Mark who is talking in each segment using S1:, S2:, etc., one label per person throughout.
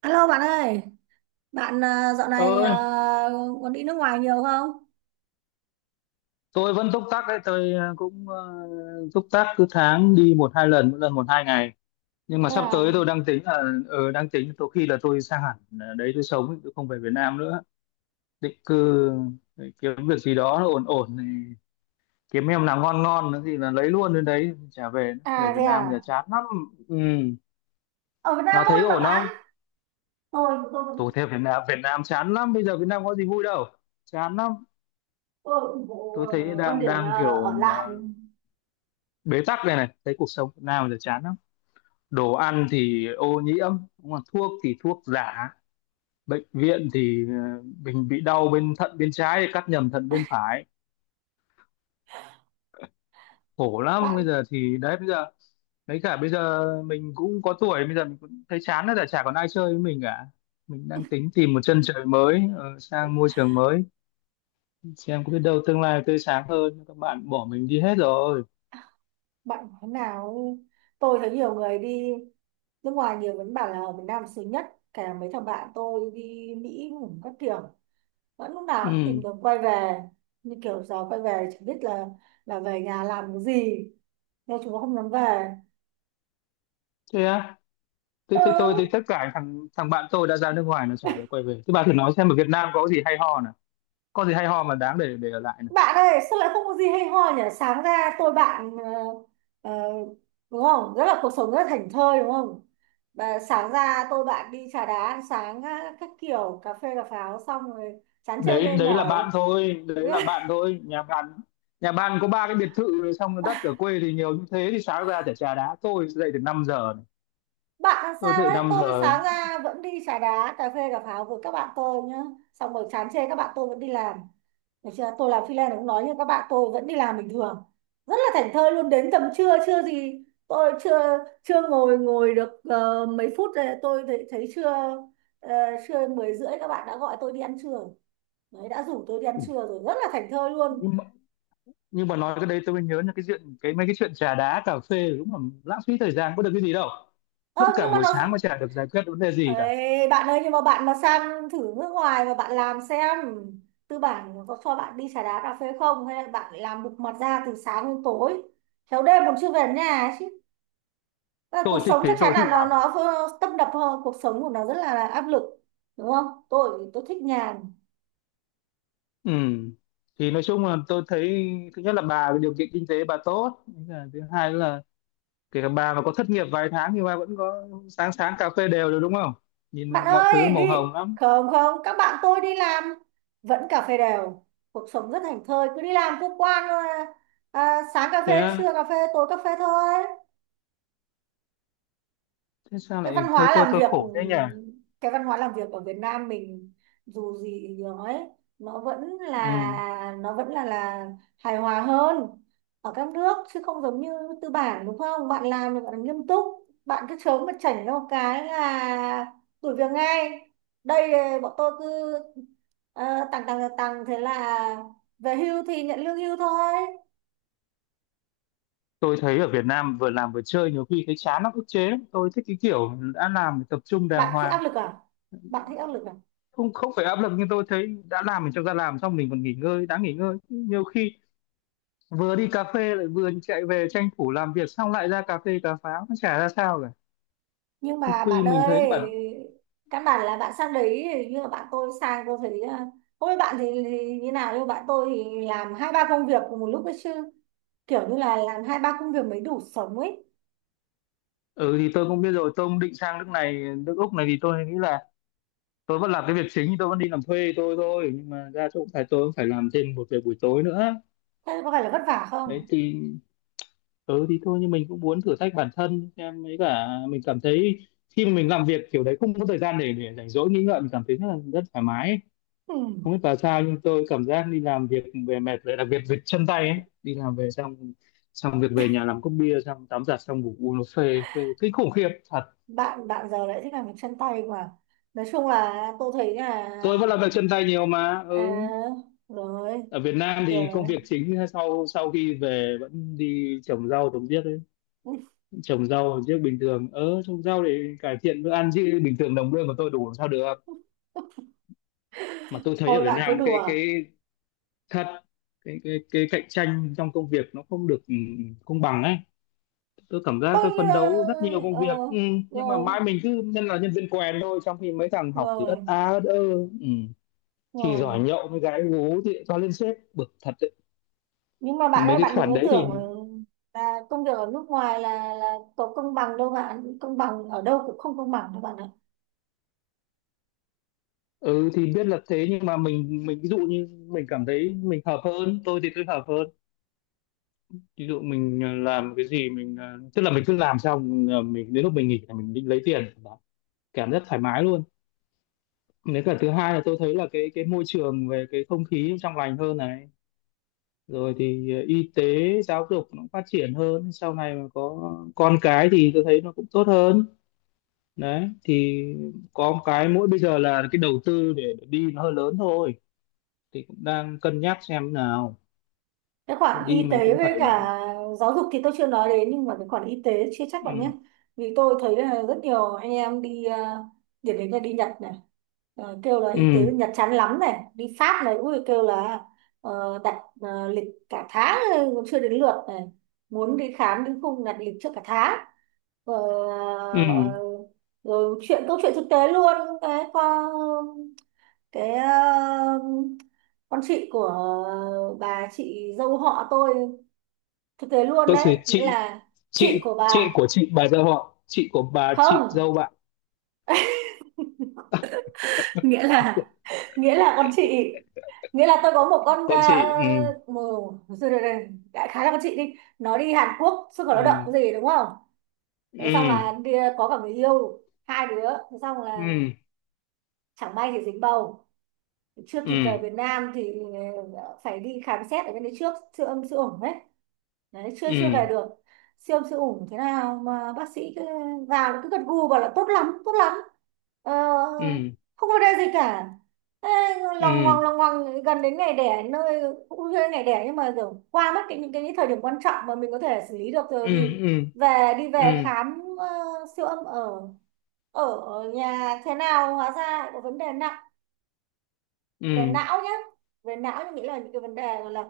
S1: Alo bạn ơi, bạn à, dạo này
S2: Ơi,
S1: còn đi nước ngoài nhiều không?
S2: tôi vẫn túc tắc đấy. Tôi cũng túc tắc cứ tháng đi một hai lần, mỗi lần một hai ngày. Nhưng mà
S1: Thế
S2: sắp
S1: à,
S2: tới tôi đang tính là đang tính tôi khi là tôi sang hẳn, đấy tôi sống ấy, tôi không về Việt Nam nữa. Định cư để kiếm việc gì đó nó ổn ổn thì kiếm em nào ngon ngon nữa thì là lấy luôn, đến đấy trả về nữa.
S1: à
S2: Về Việt
S1: thế
S2: Nam giờ
S1: à,
S2: chán lắm. Ừ.
S1: ở Việt Nam
S2: Bà
S1: vui
S2: thấy
S1: mà
S2: ổn
S1: bạn.
S2: không?
S1: Tôi vẫn-
S2: Tôi thấy Việt Nam chán lắm, bây giờ Việt Nam có gì vui đâu. Chán lắm.
S1: tôi ủng hộ
S2: Tôi thấy
S1: ờ, quan
S2: đang
S1: điểm
S2: đang
S1: ờ,
S2: kiểu
S1: ở
S2: mà
S1: lại.
S2: bế tắc này này, thấy cuộc sống Việt Nam giờ chán lắm. Đồ ăn thì ô nhiễm, đúng không? Thuốc thì thuốc giả. Bệnh viện thì mình bị đau bên thận bên trái thì cắt nhầm thận bên phải, khổ lắm. Bây
S1: bạn
S2: giờ thì đấy, bây giờ đấy, cả bây giờ mình cũng có tuổi, bây giờ mình cũng thấy chán rồi, chả chả còn ai chơi với mình cả. Mình đang tính tìm một chân trời mới, sang môi trường mới, xem có biết đâu tương lai tươi sáng hơn, các bạn bỏ mình đi hết rồi.
S1: bạn nói thế nào ấy. Tôi thấy nhiều người đi nước ngoài nhiều vẫn bảo là ở Việt Nam sướng nhất, cả mấy thằng bạn tôi đi Mỹ cũng các kiểu vẫn lúc nào cũng tìm
S2: Ừ.
S1: đường quay về, như kiểu giờ quay về chẳng biết là về nhà làm cái gì, nên chúng nó không dám về.
S2: Thế á? thế,
S1: Ừ,
S2: thế tôi thì tất cả thằng thằng bạn tôi đã ra nước ngoài nó chả được quay về, thế bà thử nói xem ở Việt Nam có gì hay ho, có gì hay ho mà đáng để ở lại này.
S1: bạn ơi sao lại không có gì hay ho nhỉ, sáng ra tôi bạn ờ, đúng không, rất là cuộc sống rất là thảnh thơi đúng không. Và sáng ra tôi bạn đi trà đá ăn sáng á, các kiểu cà phê cà pháo xong rồi chán chê mê
S2: Đấy đấy là
S1: mỏi.
S2: bạn thôi, đấy là bạn thôi. Nhà bạn có ba cái biệt thự rồi, xong rồi đất ở quê thì nhiều như thế thì sáng ra chả trà đá, tôi dậy từ 5 giờ này.
S1: Bạn làm
S2: Tôi
S1: sao
S2: dậy
S1: đấy,
S2: năm
S1: tôi
S2: giờ
S1: sáng ra vẫn đi trà đá cà phê cà pháo với các bạn tôi nhá, xong rồi chán chê các bạn tôi vẫn đi làm. Được chưa? Tôi làm freelance cũng nói như các bạn tôi vẫn đi làm bình thường. Rất là thảnh thơi luôn, đến tầm trưa chưa gì tôi chưa chưa ngồi ngồi được mấy phút rồi, tôi thấy trưa, ờ, trưa mười rưỡi các bạn đã gọi tôi đi ăn trưa rồi. Đấy, đã rủ tôi đi ăn trưa rồi, rất là thảnh thơi luôn.
S2: Nhưng mà, nhưng mà nói cái đấy tôi mới nhớ là cái chuyện cái mấy cái chuyện trà đá cà phê đúng là lãng phí thời gian, có được cái gì đâu,
S1: Ơ
S2: mất
S1: nhưng
S2: cả
S1: mà
S2: buổi
S1: nó...
S2: sáng mà chả được giải quyết vấn đề gì cả.
S1: Ê, bạn ơi nhưng mà bạn mà sang thử nước ngoài mà bạn làm xem, tư bản có cho bạn đi trà đá cà phê không, hay là bạn lại làm bục mặt ra từ sáng đến tối, khéo đêm còn chưa về đến nhà ấy chứ. Ờ, cuộc
S2: Tôi thích
S1: sống
S2: thế,
S1: chắc chắn
S2: tôi
S1: là
S2: thích
S1: nó
S2: làm.
S1: nó vô- tấp nập hơn, cuộc sống của nó rất là áp lực đúng không, tôi thích nhàn.
S2: Ừ. Thì nói chung là tôi thấy thứ nhất là bà điều kiện kinh tế bà tốt. Thế là thứ hai là kể cả bà mà có thất nghiệp vài tháng thì bà vẫn có sáng sáng cà phê đều được, đúng không? Nhìn
S1: Bạn
S2: mọi thứ nó
S1: ơi
S2: màu
S1: đi,
S2: hồng lắm.
S1: không không các bạn tôi đi làm vẫn cà phê đều, cuộc sống rất thảnh thơi, cứ đi làm cứ qua sáng cà phê
S2: Thế
S1: trưa
S2: á?
S1: cà phê tối cà phê thôi.
S2: Thế sao
S1: Cái văn
S2: lại thấy
S1: hóa
S2: tôi
S1: làm
S2: tôi
S1: việc,
S2: khổ thế nhỉ?
S1: cái văn hóa làm việc ở Việt Nam mình dù gì thì nói nó vẫn
S2: Ừ.
S1: là nó vẫn là hài hòa hơn ở các nước, chứ không giống như tư bản đúng không, bạn làm thì bạn làm nghiêm túc, bạn cứ chớm mà chảnh ra một cái là đuổi việc ngay. Đây, bọn tôi cứ tằng tằng tằng, thế là về hưu thì nhận lương hưu thôi.
S2: Tôi thấy ở Việt Nam vừa làm vừa chơi nhiều khi thấy chán lắm, ức chế lắm. Tôi thích cái kiểu đã làm thì tập trung đàng
S1: Bạn thích
S2: hoàng.
S1: áp lực à? Bạn thích áp lực à?
S2: Không, không phải áp lực, nhưng tôi thấy đã làm mình cho ra làm, xong mình còn nghỉ ngơi. Đã nghỉ ngơi nhiều khi vừa đi cà phê lại vừa chạy về tranh thủ làm việc, xong lại ra cà phê cà pháo, nó chả ra sao cả.
S1: Nhưng
S2: Không
S1: mà
S2: quy
S1: bạn
S2: mình
S1: ơi,
S2: thấy cái bản.
S1: căn bản là bạn sang đấy, nhưng mà bạn tôi sang tôi thấy không biết bạn thì như nào, nhưng mà bạn tôi thì làm hai ba công việc cùng một lúc ấy chứ, kiểu như là làm hai ba công việc mới đủ sống ấy.
S2: Ừ, thì tôi cũng biết rồi, tôi cũng định sang nước này, nước Úc này, thì tôi nghĩ là tôi vẫn làm cái việc chính, tôi vẫn đi làm thuê tôi thôi, nhưng mà ra chỗ phải tôi cũng phải làm thêm một việc buổi tối nữa.
S1: Thế có phải là vất vả
S2: Đấy
S1: không?
S2: thì ừ thì thôi, nhưng mình cũng muốn thử thách bản thân em ấy, cả mình cảm thấy khi mà mình làm việc kiểu đấy không có thời gian để rảnh rỗi nghĩ ngợi, mình cảm thấy rất là rất thoải mái ấy.
S1: Ừ.
S2: Không biết là sao, nhưng tôi cảm giác đi làm việc về mệt rồi, đặc biệt về chân tay ấy, đi làm về xong, xong việc về nhà làm cốc bia, xong tắm giặt xong ngủ, uống nó phê phê kinh khủng khiếp.
S1: Bạn bạn giờ lại thích làm việc chân tay mà, nói chung là tôi thấy là
S2: Tôi vẫn làm việc chân tay nhiều mà.
S1: à,
S2: Ừ.
S1: rồi,
S2: Ở Việt Nam thì
S1: rồi.
S2: công việc chính sau sau khi về vẫn đi trồng rau trồng điếc ấy. Trồng rau trồng điếc bình thường, trồng rau để cải thiện bữa ăn, chứ bình thường đồng lương của tôi đủ làm sao được. Mà tôi thấy ở
S1: Thôi
S2: Việt
S1: bạn cứ
S2: Nam cái
S1: đùa,
S2: cái thật, cái cạnh tranh trong công việc nó không được, công bằng ấy. Tôi cảm giác tôi
S1: tôi
S2: phấn đấu rất nhiều công
S1: ờ,
S2: việc, nhưng mà
S1: rồi,
S2: mãi mình cứ nhân viên quèn thôi, trong khi mấy thằng học thì ất
S1: rồi,
S2: a ất ơ. Ừ. Chỉ giỏi
S1: rồi.
S2: nhậu với gái gú thì cho lên sếp, bực thật.
S1: Nhưng mà bạn
S2: Mấy
S1: ơi,
S2: cái
S1: bạn đừng
S2: khoản
S1: có
S2: đấy thì
S1: tưởng là công việc ở nước ngoài là có công bằng đâu bạn, công bằng ở đâu cũng không công bằng đâu bạn ạ.
S2: ừ, thì biết là thế, nhưng mà mình ví dụ như mình cảm thấy mình hợp hơn, tôi thì tôi hợp hơn. Ví dụ mình làm cái gì mình tức là mình cứ làm xong mình đến lúc mình nghỉ là mình đi lấy tiền, cảm giác thoải mái luôn. Nếu cả thứ hai là tôi thấy là cái môi trường về cái không khí trong lành hơn này. Rồi thì y tế, giáo dục nó cũng phát triển hơn, sau này mà có con cái thì tôi thấy nó cũng tốt hơn. Đấy, thì có một cái mỗi bây giờ là cái đầu tư để đi nó hơi lớn thôi, thì cũng đang cân nhắc xem nào.
S1: Cái
S2: Thì
S1: khoản
S2: đi
S1: y
S2: mình
S1: tế
S2: cũng
S1: với
S2: phải.
S1: cả giáo dục thì tôi chưa nói đến, nhưng mà cái khoản y tế chưa chắc bạn nhé,
S2: Ừ.
S1: vì tôi thấy là rất nhiều anh em đi điển hình là đi Nhật này, kêu là
S2: Ừ.
S1: y tế bên Nhật chán lắm này, đi Pháp này ui kêu là đặt lịch cả tháng rồi còn chưa đến lượt này, muốn đi khám đến khung đặt lịch trước cả tháng. Ờ,
S2: Ừ.
S1: ờ, rồi chuyện câu chuyện thực tế luôn, cái con, cái con chị của bà chị dâu họ tôi, thực tế luôn
S2: Có sự
S1: đấy, nghĩa
S2: chị.
S1: là chị
S2: chị
S1: của
S2: chị
S1: bà,
S2: của chị bà dâu họ, chị của bà chị
S1: không,
S2: dâu bạn?
S1: nghĩa là, nghĩa là con chị, nghĩa là tôi có một con
S2: Con chị. Ừ.
S1: một, rồi, rồi, rồi, đại khái là con chị đi, nó đi Hàn Quốc xuất khẩu lao động
S2: Ừ.
S1: gì đúng không,
S2: Ừ.
S1: thế xong là đi, ờ, có cả người yêu hai đứa, thế xong là
S2: Ừ.
S1: chẳng may thì dính bầu, chưa
S2: Ừ.
S1: kịp về Việt Nam thì phải đi khám xét ở bên đấy trước, siêu âm siêu ổn đấy, đấy chưa chưa về
S2: Ừ.
S1: được, siêu âm siêu ủng thế nào mà bác sĩ cứ vào cứ gật gù bảo là tốt lắm tốt lắm, ờ,
S2: Ừ.
S1: không có vấn đề gì cả. Ê,
S2: Ừ.
S1: lòng ngoằng gần đến ngày đẻ nơi, cũng chưa đến ngày đẻ nhưng mà kiểu qua mất cái những cái thời điểm quan trọng mà mình có thể xử lý được rồi,
S2: Ừ.
S1: thì
S2: Ừ.
S1: về, đi về
S2: Ừ.
S1: khám siêu âm ở ở ở nhà thế nào hóa ra lại có vấn đề nặng về
S2: Ừ.
S1: não nhé. Về não thì nghĩ là những cái vấn đề gọi là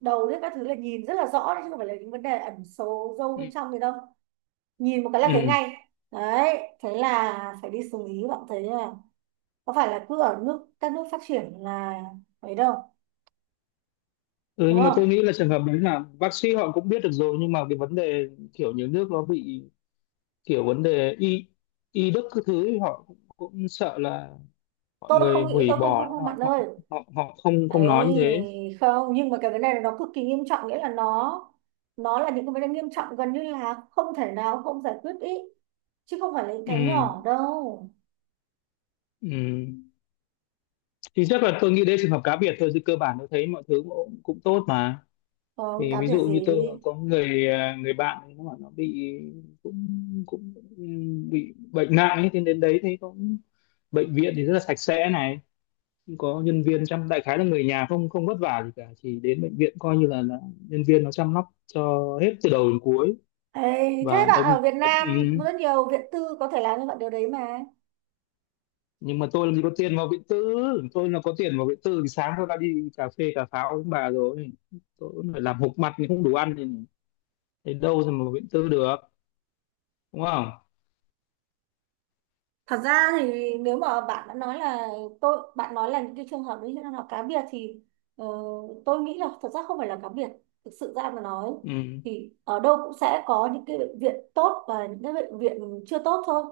S1: đầu đấy các thứ, là nhìn rất là rõ đấy, chứ không phải là những vấn đề ẩn sâu sâu bên trong gì đâu, nhìn một cái là thấy
S2: Ừ.
S1: ngay đấy, thế là phải đi xử lý, bạn thấy là có phải là cứ ở nước các nước phát triển là ấy đâu,
S2: Ừ,
S1: đúng
S2: nhưng mà tôi
S1: không.
S2: nghĩ là trường hợp đấy là bác sĩ họ cũng biết được rồi, nhưng mà cái vấn đề kiểu nhiều nước nó bị kiểu vấn đề y y đức các thứ ấy, họ cũng sợ là mọi
S1: Tôi không
S2: người
S1: nghĩ,
S2: hủy
S1: tôi không không
S2: bỏ
S1: không bạn
S2: họ họ
S1: ơi,
S2: họ, họ không không nói như thế.
S1: ấy, không, nhưng mà cái vấn đề này nó cực kỳ nghiêm trọng, nghĩa là nó là những cái vấn đề nghiêm trọng gần như là không thể nào không giải quyết ý, chứ không phải là những cái
S2: Ừ.
S1: nhỏ đâu.
S2: Ừ. Thì chắc là tôi nghĩ đấy trường hợp cá biệt thôi, chứ cơ bản tôi thấy mọi thứ cũng tốt mà.
S1: Còn
S2: Thì
S1: cá
S2: ví
S1: biệt
S2: dụ
S1: gì.
S2: như tôi có người bạn ấy, nó bảo nó bị, cũng cũng bị bệnh nặng ấy, thì đến đấy thấy cũng, bệnh viện thì rất là sạch sẽ này, không có nhân viên chăm, đại khái là người nhà không không vất vả gì cả, chỉ đến bệnh viện coi như là nhân viên nó chăm sóc cho hết từ đầu đến cuối,
S1: Ê, thế
S2: và
S1: bạn
S2: đặc biệt.
S1: ở Việt
S2: Ừ,
S1: Nam cũng rất nhiều viện tư có thể làm cho bạn điều đấy mà.
S2: nhưng mà tôi làm gì có tiền vào Vĩnh Tư, tôi là có tiền vào Vĩnh Tư thì sáng tôi đã đi cà phê cà pháo với bà rồi. Tôi cũng phải làm hộp mặt thì không đủ ăn, thì đến đâu rồi mà vào Vĩnh Tư được, đúng không?
S1: Thật ra thì nếu mà bạn đã nói là tôi, bạn nói là những cái trường hợp đấy là cá biệt thì ờ, tôi nghĩ là thật ra không phải là cá biệt. Thực sự ra mà nói
S2: Ừ.
S1: thì ở đâu cũng sẽ có những cái bệnh viện tốt và những cái bệnh viện chưa tốt thôi.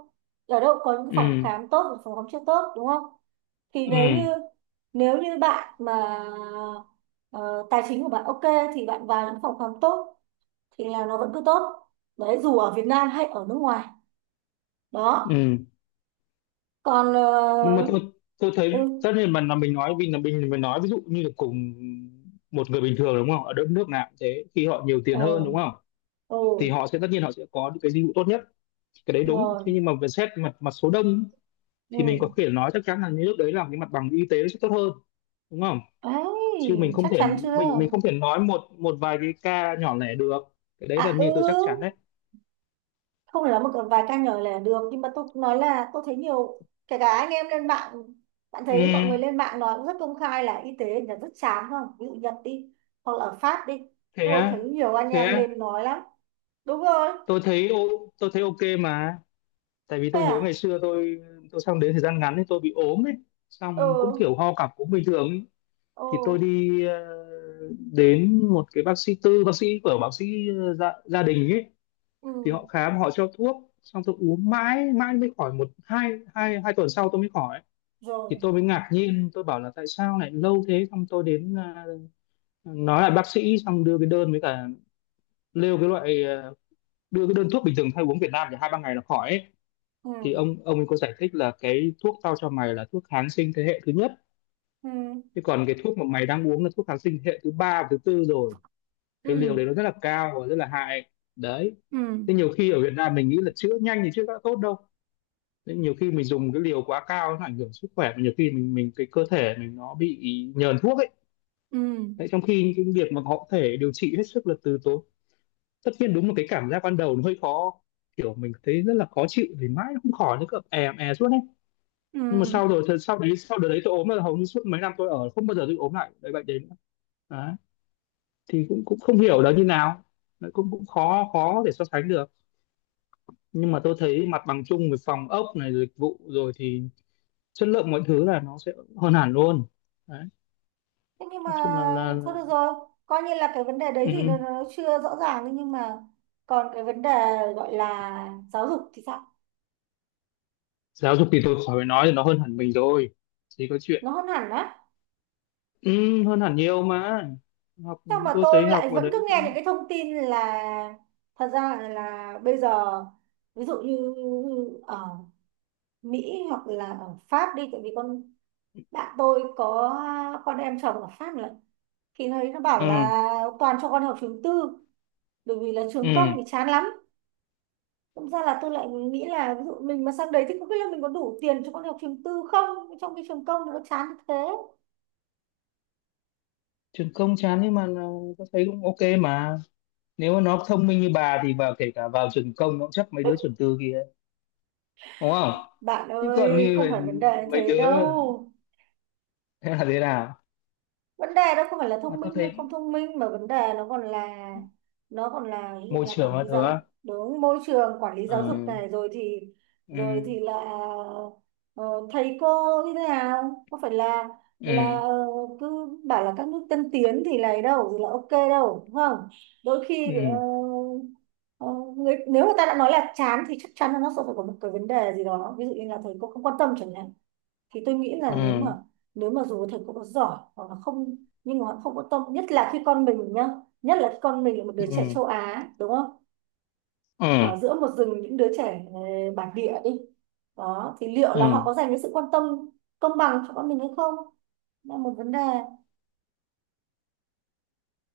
S1: Ở đâu cũng có những phòng
S2: Ừ.
S1: khám tốt và phòng khám chưa tốt đúng không? Thì
S2: Ừ.
S1: nếu như, nếu như bạn mà ờ, tài chính của bạn ok thì bạn vào những phòng khám tốt thì là nó vẫn cứ tốt, đấy dù ở Việt Nam hay ở nước ngoài đó.
S2: Ừ,
S1: Còn
S2: nhưng mà
S1: ờ,
S2: tôi
S1: ừ,
S2: thấy tất nhiên mà là mình nói, vì là mình nói ví dụ như là cùng một người bình thường đúng không, ở đất nước nào cũng thế khi họ nhiều
S1: ừ,
S2: tiền hơn đúng không,
S1: ừ,
S2: thì họ sẽ tất nhiên họ sẽ có những cái dịch vụ tốt nhất. Cái đấy đúng thế,
S1: rồi,
S2: nhưng mà về xét mặt mặt số đông thì mình có
S1: ừ,
S2: thể nói chắc chắn là những nước đấy làm cái mặt bằng y tế nó sẽ tốt hơn, đúng không, chứ mình
S1: ấy,
S2: không
S1: chắc
S2: thể
S1: chắn chưa,
S2: mình mình không thể nói một một vài cái ca nhỏ lẻ được, cái đấy là
S1: à ừ,
S2: như tôi chắc chắn đấy.
S1: không phải là một vài ca nhỏ là được, nhưng mà tôi cũng nói là tôi thấy nhiều, kể cả anh em lên mạng, bạn
S2: Ừ.
S1: thấy mọi người lên mạng nói cũng rất công khai là y tế là rất chán không, ví dụ Nhật đi, hoặc là ở Pháp đi,
S2: Thế
S1: tôi thấy
S2: á?
S1: nhiều anh
S2: Thế
S1: em
S2: á.
S1: lên nói lắm. Đúng rồi.
S2: Tôi thấy ok mà. Tại vì
S1: Thế
S2: tôi nhớ
S1: à.
S2: ngày xưa tôi sang đến thời gian ngắn thì tôi bị ốm ấy, xong cũng
S1: Ừ,
S2: kiểu ho cặp cũng bình thường ấy.
S1: ừ,
S2: Thì tôi đi đến một cái bác sĩ tư, bác sĩ của bác sĩ gia đình ấy,
S1: ừ,
S2: thì họ khám họ cho thuốc, xong tôi uống mãi mãi mới khỏi, một hai hai hai tuần sau tôi mới khỏi, thì
S1: rồi,
S2: tôi mới ngạc nhiên tôi bảo là tại sao lại lâu thế, xong tôi nói lại bác sĩ, xong đưa cái đơn với cả lêu cái loại à, đưa cái đơn thuốc bình thường hay uống Việt Nam thì hai ba ngày là khỏi ấy. Thì
S1: ừ,
S2: ông ấy có giải thích là cái thuốc tao cho mày là thuốc kháng sinh thế hệ thứ nhất,
S1: ừ,
S2: chứ còn cái thuốc mà mày đang uống là thuốc kháng sinh thế hệ thứ ba và thứ tư rồi. Cái liều
S1: ừ,
S2: đấy nó rất là cao và rất là hại đấy.
S1: ừ,
S2: Thế nhiều khi ở Việt Nam mình nghĩ là chữa nhanh thì chữa đã tốt đâu. Thế nhiều khi mình dùng cái liều quá cao nó ảnh hưởng sức khỏe, mà nhiều khi mình cái cơ thể mình nó bị nhờn thuốc ấy.
S1: ừ,
S2: Đấy, trong khi cái việc mà họ có thể điều trị hết sức là từ tốn. Tất nhiên đúng là cái cảm giác ban đầu nó hơi khó, kiểu mình thấy rất là khó chịu thì mãi nó không khỏi, nó cứ è è suốt ấy. Nhưng mà
S1: ừ.
S2: sau rồi sau đấy, sau đợt đấy tôi ốm là hầu như suốt mấy năm tôi ở không bao giờ tôi ốm lại cái bệnh đến đấy, thì cũng cũng không hiểu là như nào. Đấy, cũng cũng khó khó để so sánh được, nhưng mà tôi thấy mặt bằng chung về phòng ốc này, dịch vụ rồi thì chất lượng mọi thứ là nó sẽ hơn hẳn luôn đấy.
S1: Thế nhưng mà,
S2: Nói chung
S1: thôi được rồi, coi như là cái vấn đề đấy thì
S2: ừ.
S1: nó chưa rõ ràng ấy, nhưng mà còn cái vấn đề gọi là giáo dục thì sao?
S2: Giáo dục thì tôi khỏi phải nói, thì nó hơn hẳn mình rồi, chỉ có chuyện.
S1: Nó hơn hẳn á?
S2: Ừ, hơn hẳn nhiều mà. Học,
S1: Sao mà
S2: tôi thấy
S1: tôi
S2: học
S1: lại
S2: ở
S1: vẫn
S2: đấy
S1: cứ nghe những
S2: cũng
S1: cái thông tin là thật ra là bây giờ ví dụ như ở Mỹ hoặc là ở Pháp đi, tại vì con bạn tôi có con em chồng ở Pháp nữa, thì nó bảo là
S2: ừ,
S1: toàn cho con học trường tư, bởi vì là
S2: ừ.
S1: trường công thì chán lắm. Thực ra là tôi lại nghĩ là ví dụ mình mà sang đấy thì không biết là mình có đủ tiền cho con học trường tư không, trong khi trường công nó chán như thế.
S2: Trường công chán, nhưng mà tôi thấy cũng ok mà. Nếu mà nó thông minh như bà thì vào, kể cả vào trường công nó cũng chấp mấy đứa trường tư kia, đúng không?
S1: Bạn
S2: Chứ còn
S1: ơi
S2: như
S1: không
S2: vậy,
S1: phải vấn đề như
S2: mấy
S1: thế
S2: đứa,
S1: đâu,
S2: thế là thế nào?
S1: vấn đề đó không phải là
S2: Mà
S1: thông minh
S2: tôi
S1: hay
S2: thấy
S1: không thông minh mà vấn đề nó còn là ví dụ
S2: môi
S1: là
S2: trường
S1: quản
S2: là
S1: lý
S2: thứ,
S1: giáo dục, đúng, môi trường quản lý giáo dục
S2: ừ,
S1: này,
S2: ừ,
S1: rồi thì là ờ, thầy cô như thế nào, có phải là là
S2: ừ,
S1: ờ, cứ bảo là các nước tân tiến thì này đâu thì là ok đâu đúng không, đôi khi
S2: ừ,
S1: ờ, người, nếu mà ta đã nói là chán thì chắc chắn là nó sẽ phải có một cái vấn đề gì đó, ví dụ như là thầy cô không quan tâm chẳng hạn, thì tôi nghĩ là nếu mà,
S2: ừ,
S1: nếu mà dù thầy cô có giỏi hoặc là không, nhưng mà họ không có tâm, nhất là khi con mình nhá, nhất là khi con mình là một đứa trẻ
S2: ừ,
S1: châu Á đúng không,
S2: ừ,
S1: ở giữa một rừng những đứa trẻ bản địa đi, đó thì liệu là họ
S2: ừ.
S1: có dành cái sự quan tâm công bằng cho con mình hay không, là một vấn đề.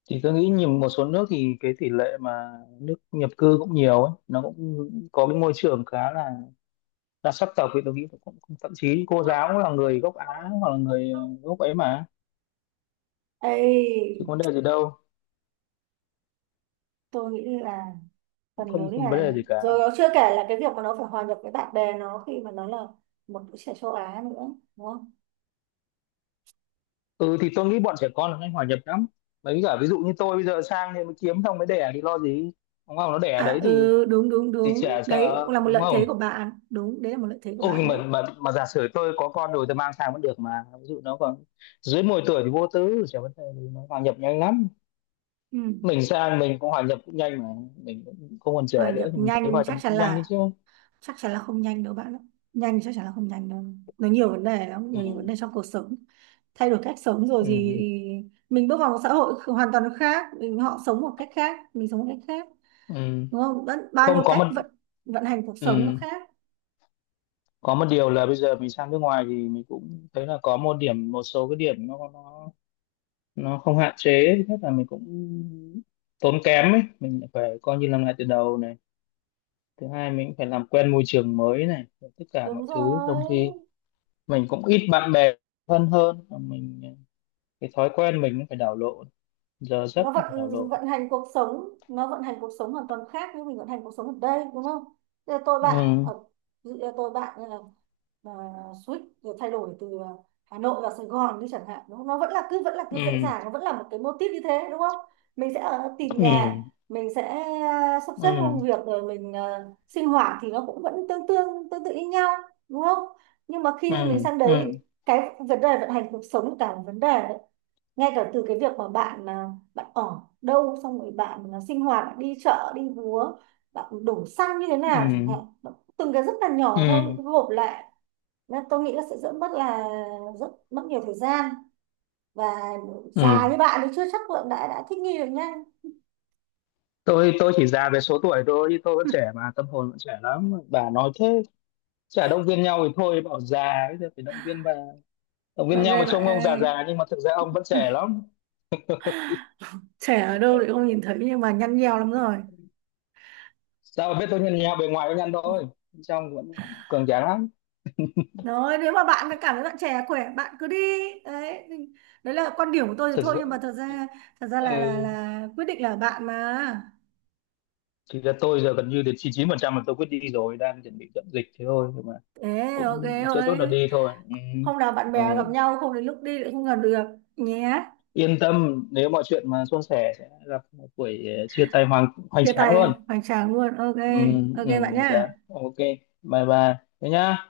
S2: Thì tôi nghĩ nhìn một số nước thì cái tỷ lệ mà nước nhập cư cũng nhiều ấy, nó cũng có cái môi trường khá là đa sắc tộc, thì tôi nghĩ cũng, cũng thậm chí cô giáo cũng là người gốc Á, hoặc là người gốc ấy mà,
S1: Ê,
S2: chứ có vấn đề gì đâu,
S1: tôi nghĩ là
S2: cũng
S1: phần
S2: không
S1: lớn
S2: không vấn
S1: là,
S2: đề gì cả.
S1: rồi nó chưa kể là cái việc mà nó phải hòa nhập với bạn bè nó khi mà nó là một đứa trẻ châu Á nữa đúng không?
S2: Ừ, thì tôi nghĩ bọn trẻ con là nhanh hòa nhập lắm, mấy cả ví dụ như tôi bây giờ sang thì mới kiếm xong mới đẻ thì lo gì, đúng không, nó đẻ ở
S1: À
S2: đấy
S1: ừ đúng đúng
S2: thì
S1: đúng,
S2: trẻ
S1: đấy
S2: sợ
S1: cũng là một
S2: đúng
S1: lợi
S2: không.
S1: thế của bạn, đúng, đấy là một lợi thế của
S2: Ôi,
S1: bạn
S2: mà,
S1: đấy.
S2: mà mà giả sử tôi có con rồi tôi mang sang vẫn được mà, ví dụ nó còn dưới 10 tuổi thì vô tư chả vấn đề gì, nó hòa nhập nhanh lắm.
S1: Ừ.
S2: Mình sang mình cũng hòa nhập cũng nhanh mà, mình cũng không còn
S1: Hòa
S2: trẻ nữa
S1: nhập
S2: thì mình thấy
S1: nhanh
S2: hòa nhập
S1: chắc
S2: mình
S1: chắn
S2: cũng nhanh đấy
S1: là,
S2: chứ.
S1: chắc chắn là không nhanh đâu bạn ạ, nhanh chắc chắn là không nhanh đâu, nó nhiều vấn đề lắm, nó nhiều vấn
S2: Ừ,
S1: đề trong cuộc sống, thay đổi cách sống rồi thì
S2: ừ,
S1: mình bước vào một xã hội hoàn toàn khác mình, họ sống một cách khác, mình sống một cách khác.
S2: ừ.
S1: Đúng không? Vẫn, bao
S2: Không
S1: nhiêu
S2: có
S1: cách
S2: một
S1: vận, vận hành cuộc sống nó
S2: ừ.
S1: khác.
S2: Có một điều là bây giờ mình sang nước ngoài thì mình cũng thấy là có một điểm, một số cái điểm nó không hạn chế. Thứ nhất là mình cũng tốn kém ấy, mình phải coi như làm lại từ đầu này. Thứ hai mình cũng phải làm quen môi trường mới này, rồi tất cả mọi
S1: Đúng
S2: thứ, trong
S1: rồi,
S2: khi mình cũng ít bạn bè thân hơn, và mình cái thói quen mình cũng phải đảo lộn, giờ giấc
S1: nó
S2: cũng phải
S1: vận
S2: đảo lộn.
S1: vận hành cuộc sống, nó vận hành cuộc sống hoàn toàn khác với mình vận hành cuộc sống ở đây đúng không. Thế tôi bạn
S2: Ừ,
S1: ở, ví dụ tôi bạn như là à, switch, rồi thay đổi từ Hà Nội vào Sài Gòn đi chẳng hạn đúng, nó vẫn là cứ, vẫn là cứ dễ
S2: ừ,
S1: dàng, nó vẫn là một cái mô típ như thế đúng không, mình sẽ ở tìm nhà,
S2: ừ,
S1: mình sẽ sắp
S2: ừ,
S1: xếp công việc, rồi mình sinh hoạt thì nó cũng vẫn tương tương tương tự như nhau đúng không, nhưng mà
S2: ừ,
S1: khi mình sang
S2: ừ,
S1: đấy cái vấn đề vận hành cuộc sống cả một vấn đề đấy, ngay cả từ cái việc mà bạn bạn ở đâu, xong rồi bạn sinh hoạt, bạn đi chợ đi búa, bạn đổ xăng như thế
S2: ừ,
S1: nào chẳng hạn, từng cái rất là
S2: ừ,
S1: nhỏ thôi gộp lại, nên tôi nghĩ là sẽ rất mất rất mất nhiều thời gian, và
S2: ừ.
S1: già như bạn thì chưa chắc là đã thích nghi được nhanh.
S2: Tôi chỉ già về số tuổi thôi, chứ tôi vẫn trẻ mà, tâm hồn vẫn trẻ lắm, bà nói thế, chả động viên nhau thì thôi bảo già, bây giờ phải động viên bà, động viên
S1: Ok
S2: nhau mà,
S1: bạn
S2: trông ông già
S1: ơi,
S2: già nhưng mà thực ra ông vẫn trẻ lắm.
S1: trẻ ở đâu thì không nhìn thấy nhưng mà nhăn nheo lắm rồi.
S2: Sao mà biết, tôi nhìn nhau bề ngoài tôi nhăn thôi, bên trong vẫn cường tráng lắm.
S1: Nói nếu mà bạn cảm thấy bạn trẻ khỏe bạn cứ đi. Đấy, đấy là quan điểm của tôi thì
S2: Thực
S1: thôi,
S2: sự.
S1: nhưng mà thật ra, thật ra là là
S2: Ừ,
S1: là quyết định là bạn mà.
S2: thì là tôi giờ gần như đến 99% là tôi quyết đi rồi, đang chuẩn bị dọn dịch thế thôi, nhưng mà
S1: Thế ok
S2: cũng sẽ chốt là
S1: ơi,
S2: đi thôi. Ừ.
S1: hôm nào bạn
S2: Ừ.
S1: bè gặp nhau, không đến lúc đi lại không gần được nhé.
S2: Yên tâm, nếu mọi chuyện mà suôn sẻ sẽ gặp một buổi chia tay hoành hoành
S1: Chia
S2: tráng
S1: tay
S2: luôn.
S1: hoành tráng luôn. Ok.
S2: Ừ,
S1: Ok
S2: ừ,
S1: bạn
S2: hoành tráng.
S1: nhá.
S2: Ok, bye bye, thế nhá.